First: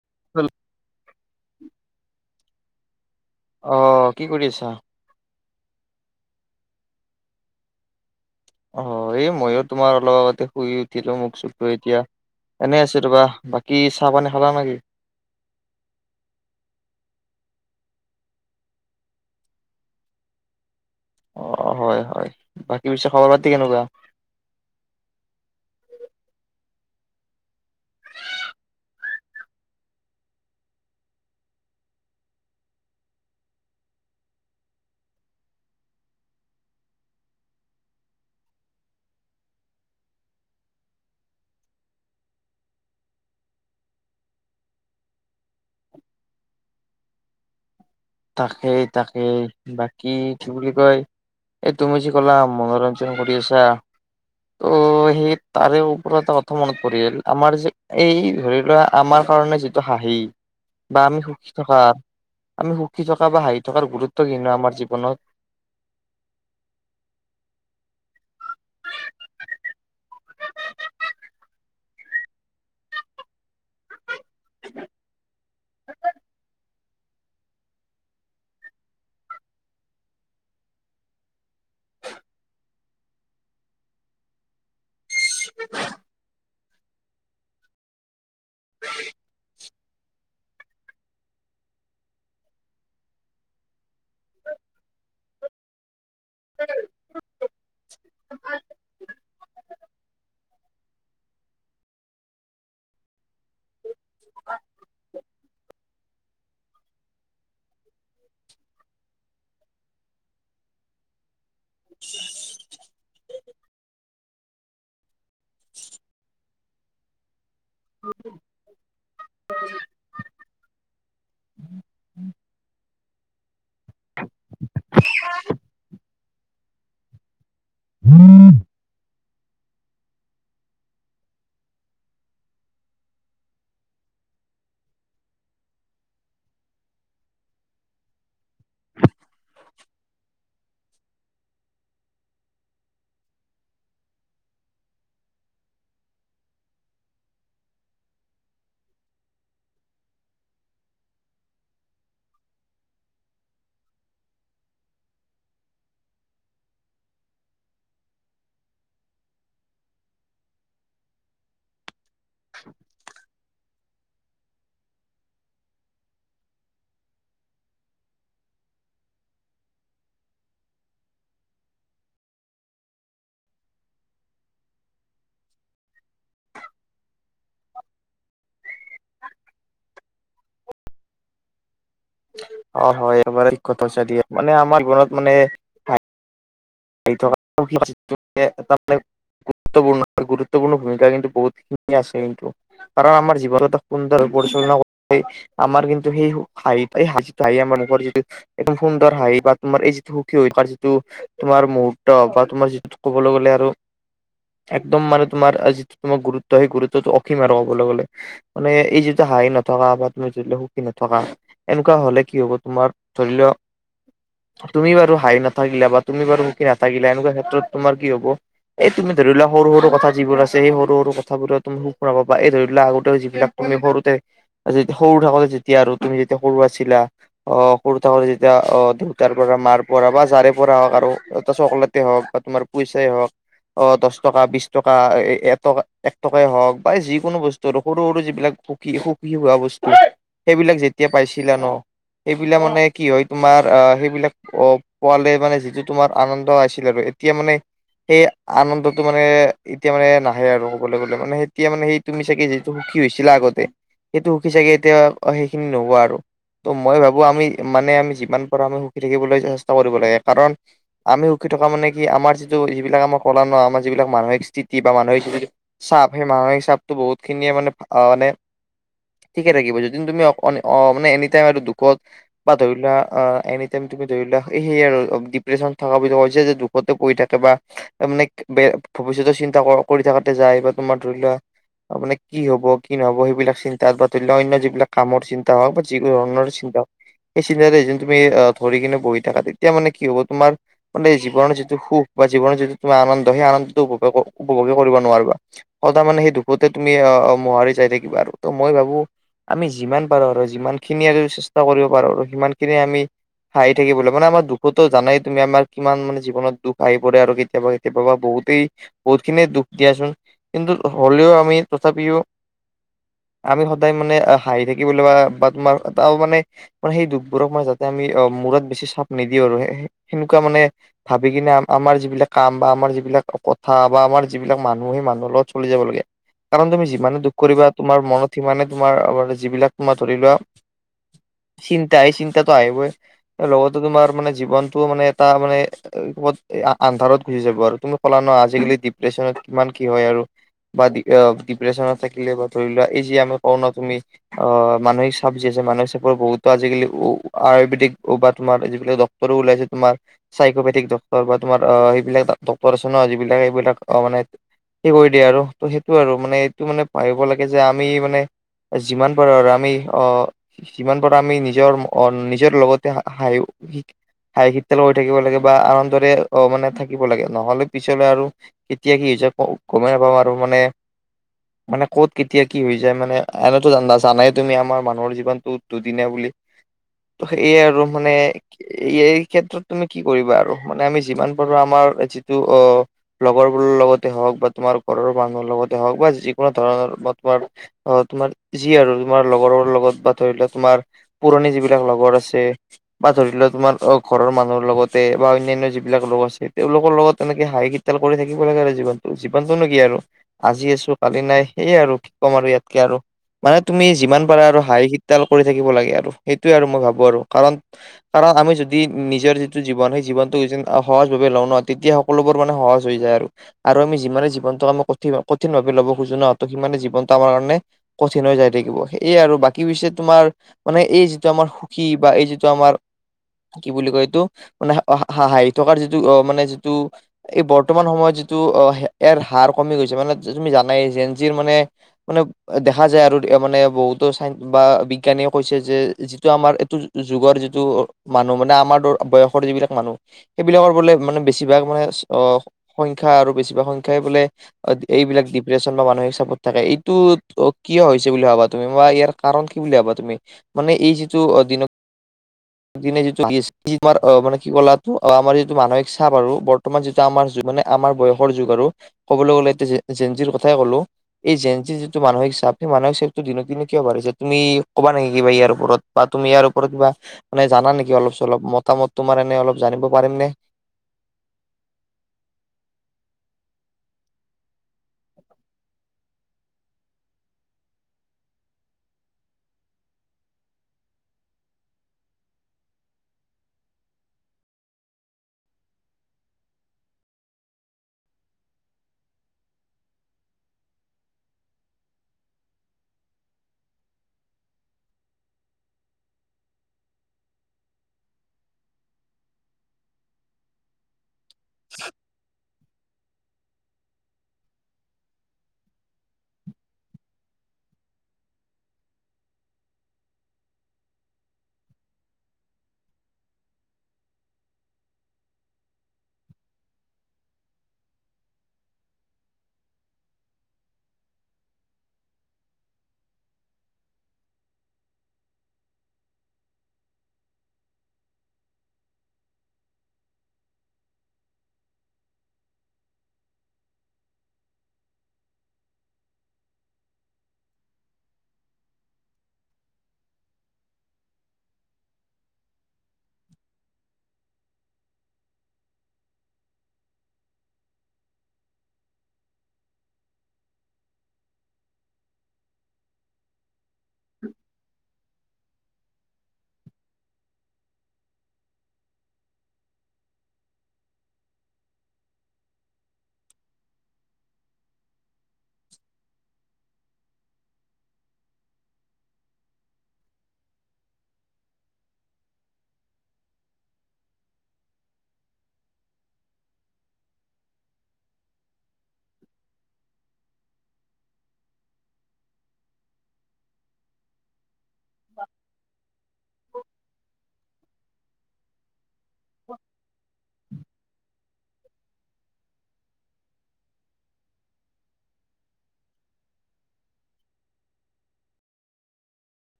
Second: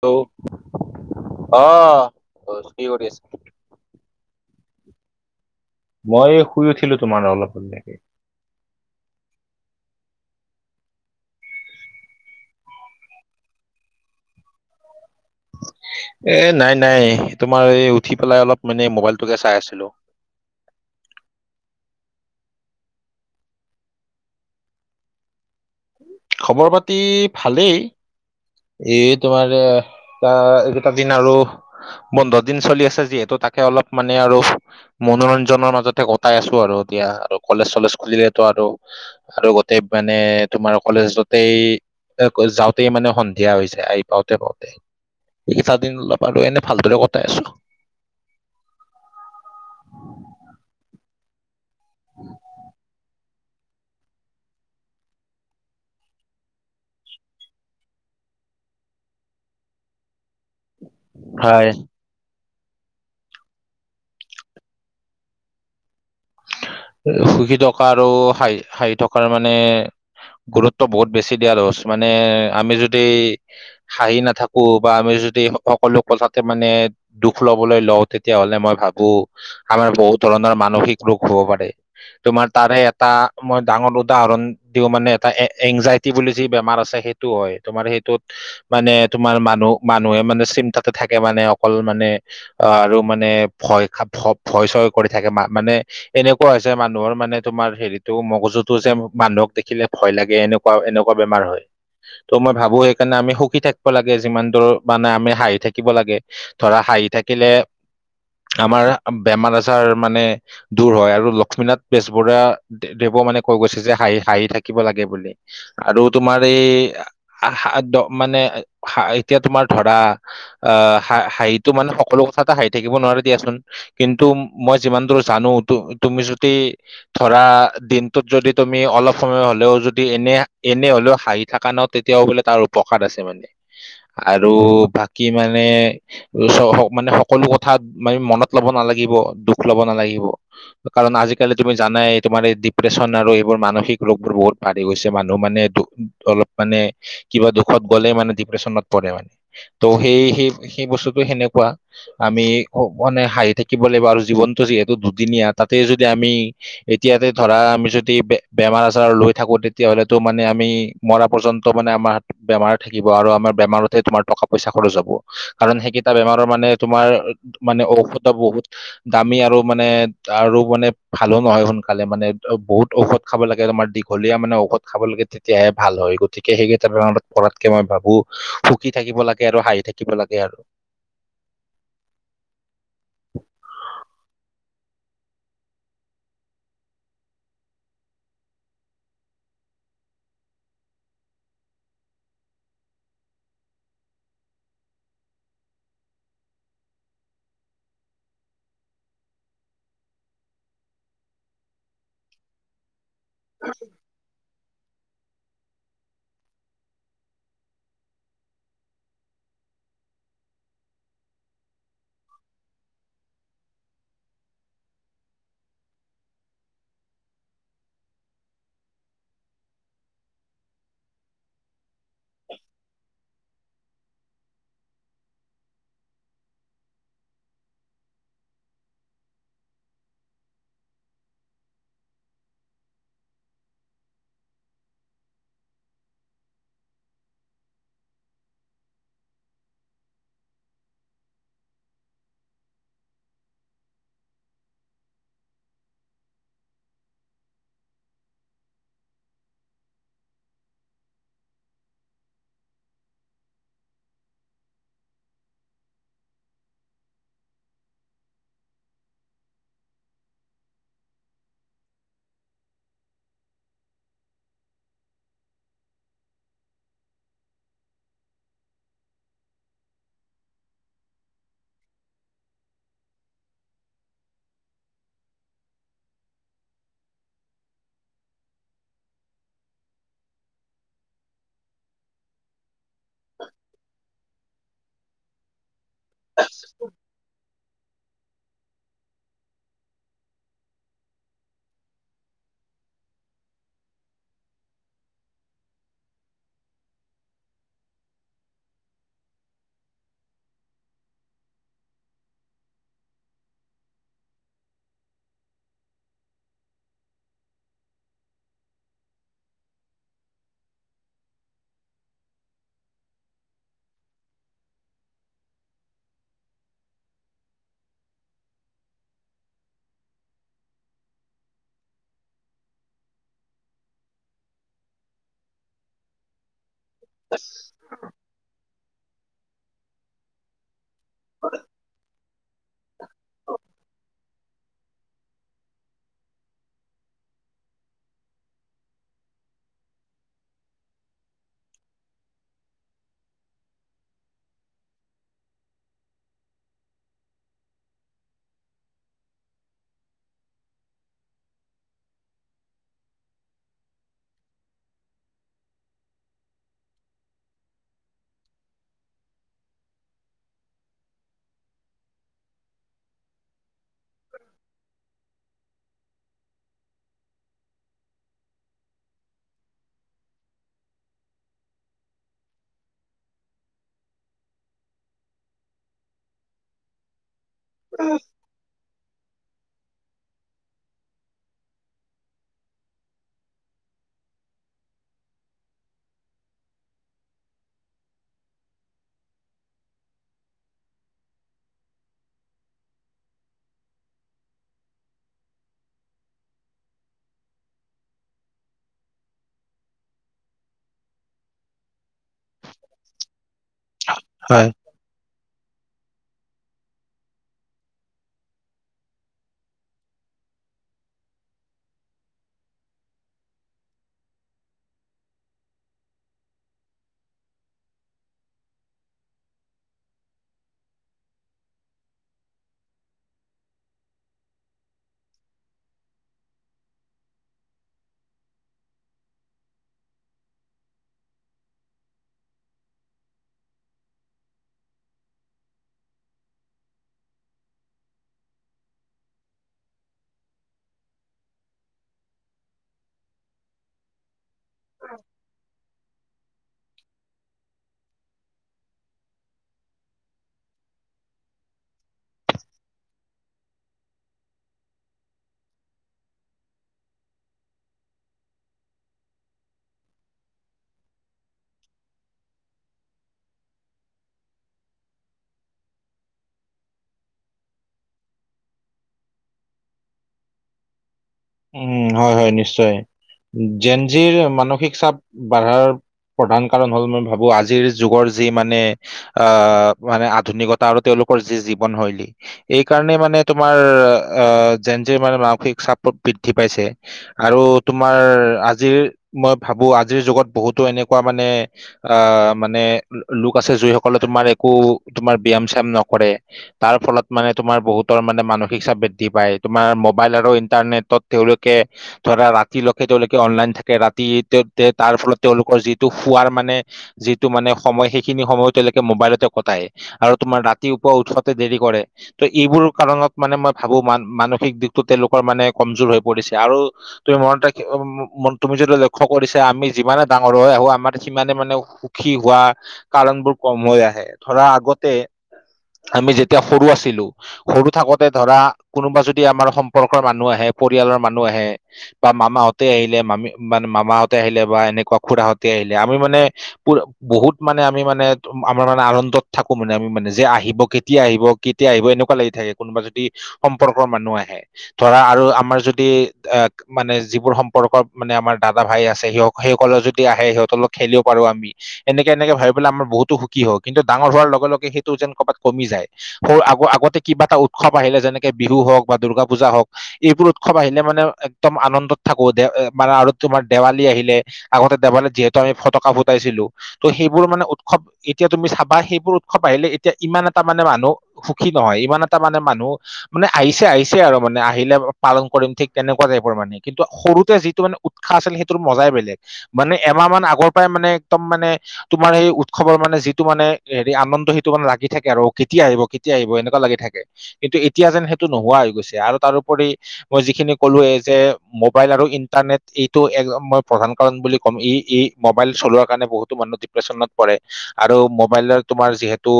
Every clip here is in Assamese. হেল্ল অ কি কৰি আছা অ কি কৰি আছা মই শুই উঠিলো তোমাৰ অলপতে অ এই মইয়ো তোমাৰ অলপ আগতে শুই উঠিলো মোক চোখ ধুই এতিয়া এনেই আছো ৰবা বাকী চাহপানী খালা নেকি এ নাই নাই তোমাৰ এই উঠি পেলাই অলপ মানে মোবাইলটোকে চাই আছিলো। অ হয় হয় বাকী পিছে খবৰ খাতি কেনেকুৱা খবৰ পাতি ভালেই এই তোমাৰ এ কিবা এইকেইটা দিন আৰু বন্ধ দিন চলি আছে যিহেতু তাকে অলপ মানে আৰু মনোৰঞ্জনৰ মাজতে কটাই আছো আৰু এতিয়া আৰু কলেজ চলেজ খুলিলেতো আৰু আৰু গোটেই মানে তোমাৰ কলেজতেই যাওঁতেই মানে দিয়া হৈ যায় আহি পাওঁতে পাওঁতে এইকেইটা দিন অলপ আৰু এনে ভালদৰে কটাই আছো তাকেই-তাকেই বাকী কি বুলি কয় এই তুমি যে ক'লা মনোৰঞ্জন কৰি আছা ত ত সেই তাৰে ওপৰত এটা অৰ্থ মনত পৰিল আমাৰ যে এই ধৰি লোৱা আমাৰ কাৰণে যি হাঁহি। বা আমি সুখী হয় থকা আমি সুখী থকা বা হাঁহি থকাৰ গুৰুত্ব কিনো আমাৰ জীৱনত সুখী থকা আৰু হহ হাঁহি থকাৰ মানে গুৰুত্ব বহুত বেছি দিয়া দশ্ট, মানে আমি যদি হাঁহি না থাকো বা আমি যদি সকলো কথাতে মানে দুখ লবলৈ, লওঁ তেতিয়াহলে মই ভাবো আমাৰ বহুত ধৰণৰ মানসিক ৰোগ হব পাৰে, তোমাৰ তাৰে এটা মই ডাঙৰ উদাহৰণ দিওঁ মানে এটা এ এংজাইটি বুলি যি বেমাৰ আছে সেইটো হয় তোমাৰ সেইটোত মানে তোমাৰ মানুহ মানুহে মানে চিন্তাতে থাকে মানে অকল মানে অ, আৰু মানে ভয় খ‌ ভয়-চয় কৰি থাকে মানে এনেকুৱা হৈছে মানুহৰ মানে তোমাৰ হেৰিতটো মগজুতটো যে মানুহক দেখিলে ভয় লাগে এনেকুৱা এনেকুৱা বেমাৰ হয় ত' মই ভাবো সেইকাৰণে আমি সুখী থাকিব লাগে, যিমান দূৰ মানে আমি হাঁহি থাকিব লাগে ধৰা হাঁহি থাকিলে, আমাৰ বেমাৰ-আজাৰ মানে দূৰ হয় আৰু লক্ষ্মীনাথ বেজবৰুৱা দেৱে মানে কৈ গৈছে যে হাঁহি থাকিব লাগে বুলি। আৰু তোমাৰ এই মানে এতিয়া তোমাৰ ধৰা আহ হাঁহিটো মানে সকলো কথাতে হাঁহি থাকিব নোৱাৰে দিয়াচোন কিন্তু মই যিমান দূৰ জানো তুমি যদি ধৰা দিনটোত যদি তুমি অলপ সময় হলেও যদি এনে, এনে হলেও হাঁহি থকা যদি তেতিয়াও বোলে তাৰ উপকাৰ আছে মানে আৰু বাকী মানে মানে সকলো কথা মানে মনত লব নালাগিব, দুখ লব নালাগিব কাৰণ আজিকালি তুমি জানাই তোমাৰ এই ডিপ্ৰেশছন আৰু এইবোৰ মানসিক ৰোগবোৰ বহুত বাঢ়ি গৈছে মানুহ মানে অলপ মানে কিবা দুখত গ'লে মানে ডিপ্ৰেশচনত পৰে মানে ত সেই, সেই সেই বস্তুটো সেনেকুৱা। আমি মানে হাঁহি থাকিব লাগিব আৰু জীৱনটো যিহেতু দুদিনীয়া তাতে যদি আমি এতিয়াতে ধৰা আমি যদি বেমাৰ আজাৰ লৈ থাকো তেতিয়াহলেতো মানে আমি মৰা পৰ্যন্ত মানে আমাৰ বেমাৰ থাকিব আৰু আমাৰ বেমাৰতহে তোমাৰ টকা পইচা খৰচ হব কাৰণ সেইকেইটা বেমাৰৰ মানে তোমাৰ মানে ঔষধ বহুত দামী আৰু মানে আৰু মানে ভালো নহয় সোনকালে, মানে বহুত ঔষধ খাব লাগে তোমাৰ দীঘলীয়া মানে ঔষধ খাব লাগে তেতিয়াহে ভাল হয়। গতিকে সেইকেইটাত পৰাতকে মই ভাবো সুখী থাকিব লাগে আৰু হাঁহি থাকিব লাগে আৰু। অ হয় [unintelligible] মানে আমাৰ জীৱনত মানে [unintelligible] গুৰুত্বপূৰ্ণ, গুৰুত্বপূৰ্ণ ভূমিকা কিন্তু বহুতখিনি আছে কিন্তু। কাৰণ আমাৰ জীৱন এটা সুন্দৰ পৰিচালনা কৰি আাৰ কিন্তু সেই হাঁহি যিটো হাঁহি আমাৰ মুখত যদি একদম সুন্দৰ হাহি বা তোমাৰ এই যিটো সুখী হৈ থকাৰ যিটো তোমাৰ মুহুৰ্ত বা তোমাৰ যিটো ক'বলৈ গ'লে আৰু, একদম মানে তোমাৰ যিটো তোমাৰ গুৰুত্ব সেই গুৰুত্বটো অসীম আৰু ক'বলৈ গ'লে। মানে এই যিটো হাঁহি নথকা বা তুমি যি সুখী নথকা। এনেকুৱা হলে কি হব তোমাৰ ধৰি লোৱা, তুমি বাৰু হাঁহি নাথাকিলে বা তুমি বাৰু সুখী নাথাকিলে এনেকুৱা ক্ষেত্ৰত তোমাৰ কি হ'ব এই তুমি ধৰি লোৱা সৰু সৰু কথা যিবোৰ আছে সেই সৰু সৰু কথাবোৰৰে তুমি সুখ নাপাবা, এই ধৰি লোৱা আগতেও যিবিলাক তুমি সৰুতে, যে সৰু থাকোঁতে যেতিয়া আৰু তুমি যেতিয়া সৰু আছিলা অ' সৰু থাকোঁতে যেতিয়া অ' দেউতাৰ পৰা, মাৰ পৰা বা যাৰে পৰা হওঁক আৰু এটা চকলেটে হওঁক বা তোমাৰ পইচাই হওঁক অ' দহ টকা, বিশ টকা, এ-এটকা এক টকাই হওঁক বা যিকোনো বছ সৰু সৰু যিবিলাক সুখী সুখী হোৱা বস্তু সেইবিলাক যেতিয়া পাইছিলা ন' সেইবিলাক মানে কি হয় তোমাৰ আ, সেইবিলাক অ' পোৱালে মানে যিটো তোমাৰ আনন্দ আছিল আৰু, এতিয়া মানে সেই আনন্দটো মানে এতিয়া মানে নাহে আৰু ক'বলৈ গ'লে মানে এতিয়া মানে সেই তুমি চাগে যিটো সুখী হৈছিলা আগতে, সেইটো সুখী চাগে এতিয়া সেইখিনি নোহোৱা আৰু। ত' মই ভাবোঁ আমি মানে আমি যিমান পাৰোঁ আমি সুখী থাকিবলৈ চেষ্টা কৰিব লাগে কাৰণ আমি সুখী থকা মানে কি আমাৰ যিটো যিবিলাক আমাৰ ক'লা ন' আমাৰ যিবিলাক মানসিক স্থিতি বা মানসিক যিটো চাপ, সেই মাহসিক চাপটো বহুত খিনিয়ে মানে আ, মানে ঠিকে থাকিব যদিন তুমি অ-অ' মানে এনি টাইম আৰু দুখত বা ধৰিলোৱা আ, এনি টাইম তুমি ধৰি লোৱা সে আৰু ডিপ্ৰেছনত থকা বুলি কয় যে, যে দুখতে পৰি থাকে বা মানে বে-ভৱিষ্যতৰ চিন্তা ক-কৰি থকাতে যায় বা তোমাৰ ধৰি লোৱা মানে কি হ'ব, কি নহ'ব, সেইবিলাক চিন্তাত বা ধৰি লোৱা অন্য যিবিলাক কামৰ চিন তা হওঁক বা যিকোনো ধৰণৰ চিন্তা হওঁক, এই চিন্তাতে যে তুমি আ, ধৰি কিনে বহি থাকা তেতিয়া মানে কি হ'ব তোমাৰ মানে জীৱনৰ যিটো সুখ বা জীৱনৰ যিটো তোমাৰ আনন্দ সেই আনন্দটো উপভ-উপভোগে কৰিব নোৱাৰিবা। সদাই মানে সেই দুখতে তুমি আ, মোহাৰি যায় থাকিবা আৰু, ত' মই ভাবোঁ আমি যিমান পাৰোঁ আৰু, যিমানখিনি আমি চেষ্টা কৰিব পাৰোঁ আৰু, সিমানখিনি আমি হাই থাকিবলৈ, মানে আমাৰ দুখতো জানাই তুমি আমাৰ কিমান মানে জীৱনত দুখ আহি পৰে আৰু কেতিয়াবা কেতিয়াবা বা বহুতেই বহুতখিনিয়েই দুখ দিয়াচোন কিন্তু হ'লেও আমি তথাপিও আমি সদায় মানে হাঁহি থাকিবলৈ বা বা তোমাৰ এটা মানে মানে সেই দুখবোৰক মানে যাতে আমি আ, মূৰত বেছি চাপ নিদিওঁ আৰু সেনেকুৱা মানে ভাবি কিনে আমাৰ যিবিলাক কাম বা আমাৰ যিবিলাক কথা বা আমাৰ যিবিলাক মানুহ, সেই মানুহৰ লগত চলি যাব লাগে। কাৰণ তুমি যিমানে দুখ কৰিবা তোমাৰ মনত সিমানে তোমাৰ, যিবিলাক তোমাৰ ধৰি লোৱা চিন্তা, এই চিন্তাটো আহিবই, লগতে তোমাৰ মানে জীৱন টো মানে এটা মানে ক'ৰবাত আন্ধাৰত গুচি যাব আৰু, তুমি কলা ন' আজিকালি ডিপ্ৰেচনত কিমান কি হয় আৰু। বা ডি অ' ডিপ্ৰেচনত থাকিলে বা ধৰি লোৱা এই যি আমি কওঁ ন' তুমি অ' মানসিক চাপ যি আছে, মানসিক চাপৰ বহুতো আজিকালি উ, আয়ুৰ্বেদিক বা তোমাৰ আজিকালি পৰো উলাইছে। তোমাৰ চাইকপেথিক ডক্টৰ বা তোমাৰ অ' সেইবিলাক ডক্টৰ আছে ন' যিবিলাক এইবিলাক অ' মানে সে কৰি দিয়ে আৰু ত' সেইটো আৰু মানে এইটো মানে ভাবিব লাগে যে আমি মানে যিমান পাৰোঁ আৰু আমি অ' যিমান পৰা আমি নিজৰ অ' নিজৰ লগতে হা, হাঁহি [unintelligible] [unintelligible] থাকিব লাগে বা আনন্দ দৰে অ' মানে থাকিব লাগে নহ'লে পিছলে আৰু কেতিয়া কি হৈছে গ-গ'মেই নাপাওঁ আৰু মানে। [inaudible] মানে ক'ত কেতিয়া কি হৈ যায় মানে, এনেতো না-জানাই তুমি আমাৰ মানুহৰ জীৱনটো দুদিনীয়া বুলি। ত' এইয়াই আৰু মানে এইয়াৰ ক্ষেত্ৰত তুমি কি কৰিবা আৰু মানে আমি যিমান পাৰো আমাৰ যিটো অঁ লগৰবোৰৰ লগতে হওঁক বা তোমাৰ ঘৰৰ মানুহৰ লগতে হওঁক বা যিকোনো ধৰণৰ বা তোমাৰ অঁ' তোমাৰ যি আৰু তোমাৰ লগৰৰ লগত বা ধৰি লোৱা তোমাৰ পুৰণি যিবিলাক লগৰ আছে বা ধৰি লোৱা তোমাৰ অঁ' ঘৰৰ মানুহ লগতে বা অন্যানয় যিবিলাক লোক আছে তেওঁলোকৰ লগত তেনেকে হাঁহি ইতাল কৰি থাকিব লাগে আৰু জীৱন। জিৱনটোনো কি আৰু আজি আছো কালি নাই, সেইয়াই আৰু কি ক'ম আৰু ইয়াতকে আৰু। মানে তুমি যিমান পাৰা আৰু হয় হাঁহি কিতাল কৰি থাকিব লাগে আৰু, সেইটোৱে আৰু মই ভাবো আৰু, কাৰণ কাৰণ আমি যদি নিজৰ যি জীৱন সেই জৱনটো যেন সহজ ভাৱে লওঁ ন তেতিয়া সকলোবোৰ মানে সহজ হৈ যায় আৰু। আৰু আমি যিমানে জীৱনটোক আমি কঠ কঠিন ভাৱে ল'ব খোজো ত' সিমানে জীৱনটো আমাৰ কাৰণে কঠিন হৈ যায় থাকিব। এইয়াই আৰু বাকী পিছে তোমাৰ মানে এই যিটো আমাৰ সুখী বা এই যিটো আমাৰ কি বুলি কয় এইটো মানে হা হাঁহি থকাৰ যিটো অঁ' মানে যিটো এই বৰ্তমান সময়ত যিটো অঁ' ইয়াৰ হাৰ কমি গৈছে মানে তুমি জানাই জেঞ্চিৰ মানে মানে দেখা যায় আৰু মানে বহুতো চাই বা বিজ্ঞানীয়ে কৈছে যে যিটো আমাৰ এইটো যুগৰ যিটো মানুহ মানে আমাৰ বয়সৰ যিবিলাক মানুহ সেইবিলাকৰ বোলে মানে বেছিভাগ মানে সংখ্যা আৰু বেছিভাগ সংখ্যাই বোলে এইবিলাক ডিপ্ৰেশ্যন বা মানসিক চাপত থাকে। এইটো অঁ' কিয় হৈছে বুলি ভাবা তুমি বা ইয়াৰ কাৰণ কি বুলি ভাবা তুমি? মানে এই যিটো অঁ দিনক দিনে যিটো [unintelligible] অঁ' মানে কি ক'লাটো আমাৰ যিটো মানসিক চাপ আৰু বৰ্তমান যিটো আমাৰ যুগ মানে আমাৰ বয়সৰ যুগ আৰু ক'বলৈ গ'লে এতিয়া জেনজিৰ কথাই ক'লো এই জেনজিৰ যিটো মানসিক চাপ। সেই মানসিক চাপটো দিনক দিনে কিয় বাঢ়িছে তুমি কবা নেকি কিবা ইয়াৰ ওপৰত? বা তুমি ইয়াৰ ওপৰত কিবা মানে জানা নেকি অলপ চলপ মতামত তোমাৰ এনে অলপ জানিব পাৰিম নে? উমঁ' হয় হয় নিশ্চয়, জেন জিৰ মানসিক চাপ বাধাৰ প্ৰধান কাৰণ হ'ল মই ভাবো আজিৰ যুগৰ যি মানে আহ' মানে আধুনিকতা আৰু তেওঁলোকৰ যি জীৱনশৈলী। এই কাৰণেই মানে তোমাৰ যেনজিৰ মানে মানসিক চাপত বৃদ্ধি পাইছে। আৰু তোমাৰ আজিৰ মই ভাবো আজিৰ যুগত বহুতো এনেকুৱা মানে আহ' মানে লোক আছে যিসকলে তোমাৰ একো তোমাৰ ব্যায়াম চিয়াম নকৰে। তাৰ ফলত মানে তোমাৰ বহুতৰ মানে মানসিক চাপ বৃদ্ধি পায়। তোমাৰ মোবাইল আৰু ইণ্টাৰনেট তত তেওঁলোকে ধৰা ৰাতিলৈকে তেওঁলোকে অনলাইন থাকে, ৰাতি তেওঁ তাৰ ফলত তেওঁলোকৰ যিটো শুৱাৰ মানে যিটো মানে সময় সেইখিনি সময়ো তেওঁলোকে মোবাইলতে কটায়। আৰু তোমাৰ ৰাতিপুৱা উঠোঁতে দেৰি কৰে। ত' এইবোৰ কাৰণত মানে মই ভাবো মান মানসিক দিশটো তেওঁলোকৰ মানে কমজোৰ হৈ পৰিছে আৰু তুমি মনতে, তুমি যদি লক্ষ্য কৰিছা আমি যিমানে ডাঙৰ হৈ আহো আমাৰ সিমানে মানে সুখী হোৱা কাৰণবোৰ কম হৈ আহে। ধৰা আগতে আমি যেতিয়া সৰু আছিলো। সৰু থাকোতে ধৰা কোনোবা যদি আমাৰ সম্পৰ্কৰ মানুহ আহে, পৰিয়ালৰ মানুহ আহে বা মামাহঁতে আহিলে, মামি মানে মামাহঁতে আহিলে বা এনেকুৱা খুৰাহঁতে আহিলে আমি মানে বহুত মানে আমি মানে আমাৰ মানে আনন্দত থাকো মানে আমি মানে যে আহিব কেতিয়া আহিব কেতিয়া আহিব এনেকুৱা লাগি থাকে। কোনোবা যদি সম্পৰ্কৰ মানুহ আহে, ধৰা আৰু আমাৰ যদি আক মানে যিবোৰ সম্পৰ্ক মানে আমাৰ দাদা ভাই আছে। সি সেইসকললে যদি আহে, সিহঁতৰ লগ খেলিব পাৰো। আমি এনেকে এনেকে ভাবিবেলাই আমাৰ বহুতো সুখী হয়। কিন্তু ডাঙৰ হোৱাৰ লগে-লগে সেইটো যেন ক'ৰবাত কমি যায়। সউ আগ-আগতে কিবা এটা উৎসৱ আহিলে, যেনেকে বিহু হওক বা দূৰ্গা পূজা হওক এইবোৰ উৎসৱ আহিলে মানে একদম আনন্দত থাকো দে মানে আৰু তোমাৰ দেৱালী আহিলে। আগতে দেবালিত যিহেতু আমি ফটকা ফুটাইছিলো। ত', সেইবোৰ মানে উৎসৱ এতিয়া তুমি চাবা সেইবোৰ উৎসৱ আহিলে। এতিয়া ইমান এটা মানে মানুহ সুখী নহয়। ইমান এটা মানে মানুহ মানে আহিছে-আহিছে আৰু মানে আহিলে পালন কৰিম ঠিক তেনেকুৱা টাইপৰ মানে, কিন্তু সৰুতে যিটো মানে উৎসাহ আছিল। সেইটো মজাই বেলেগ। মানে এমাহ মান আগৰ পৰাই মানে একদম মানে তোমাৰ এই উৎসৱৰ মানে যিটো মানে হেৰি আনন্দি মানে লাগি থাকে। অ, কেতিয়া আহিব। কেতিয়া আহিব। এনেকুৱা লাগি থাকে। কিন্তু এতিয়া যেন সেইটো নোহোৱা হৈ গৈছে। আৰু তাৰোপৰি মই যিখিনি কলোৱে যে মোবাইল আৰু ইণ্টাৰনেট এইটো এক মই প্ৰধান কাৰণ বুলি ক'ম। ই মোবাইল চলোৱাৰ কাৰণে বহুতো মানুহ দিপ পেচনত পৰে। আৰু মোবাইলৰে তোমাৰ যিহেতু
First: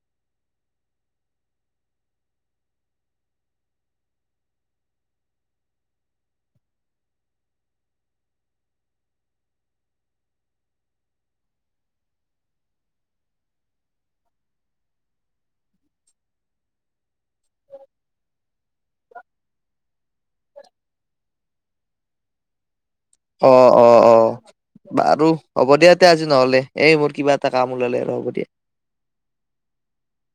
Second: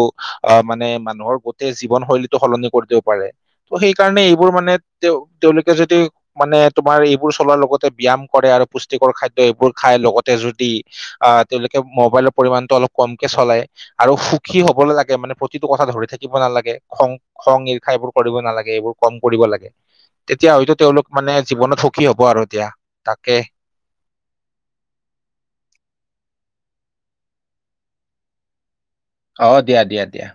অ, মানে মানুহৰ গোটেই জীৱনশৈলীটো সলনি কৰি দিব পাৰে। ত', সেইকাৰণে এইবোৰ মানে তেওঁ তেওঁলোকে যদি মানে তোমাৰ এইবোৰ চলোৱাৰ লগতে ব্যায়াম কৰে, আৰু পুষ্টিকৰ খাদ্য এইবোৰ খাই লগতে যদি আহ তেওঁলোকে মোবাইলৰ পৰিমণটো অলপ কমকে চলাই। আৰু সুখী হবলৈ লাগে, মানে প্ৰতিটো কথা ধৰি থাকিব নালাগে। খং খং ঈৰ্ষা এইবোৰ কৰিব নালাগে। এইবোৰ কম কৰিব লাগে। তেতিয়া হয়তো তেওঁলোক মানে জীৱনত সুখী হ'ব আৰু এতিয়া তাকে অ', অ, অ, বাৰু হ'ব দিয়া এটা আজি নহলে। এই মোৰ কিবা এটা কাম ওলালে আৰু হ'ব দিয়া। অ', দিয়া। দিয়া। দিয়া।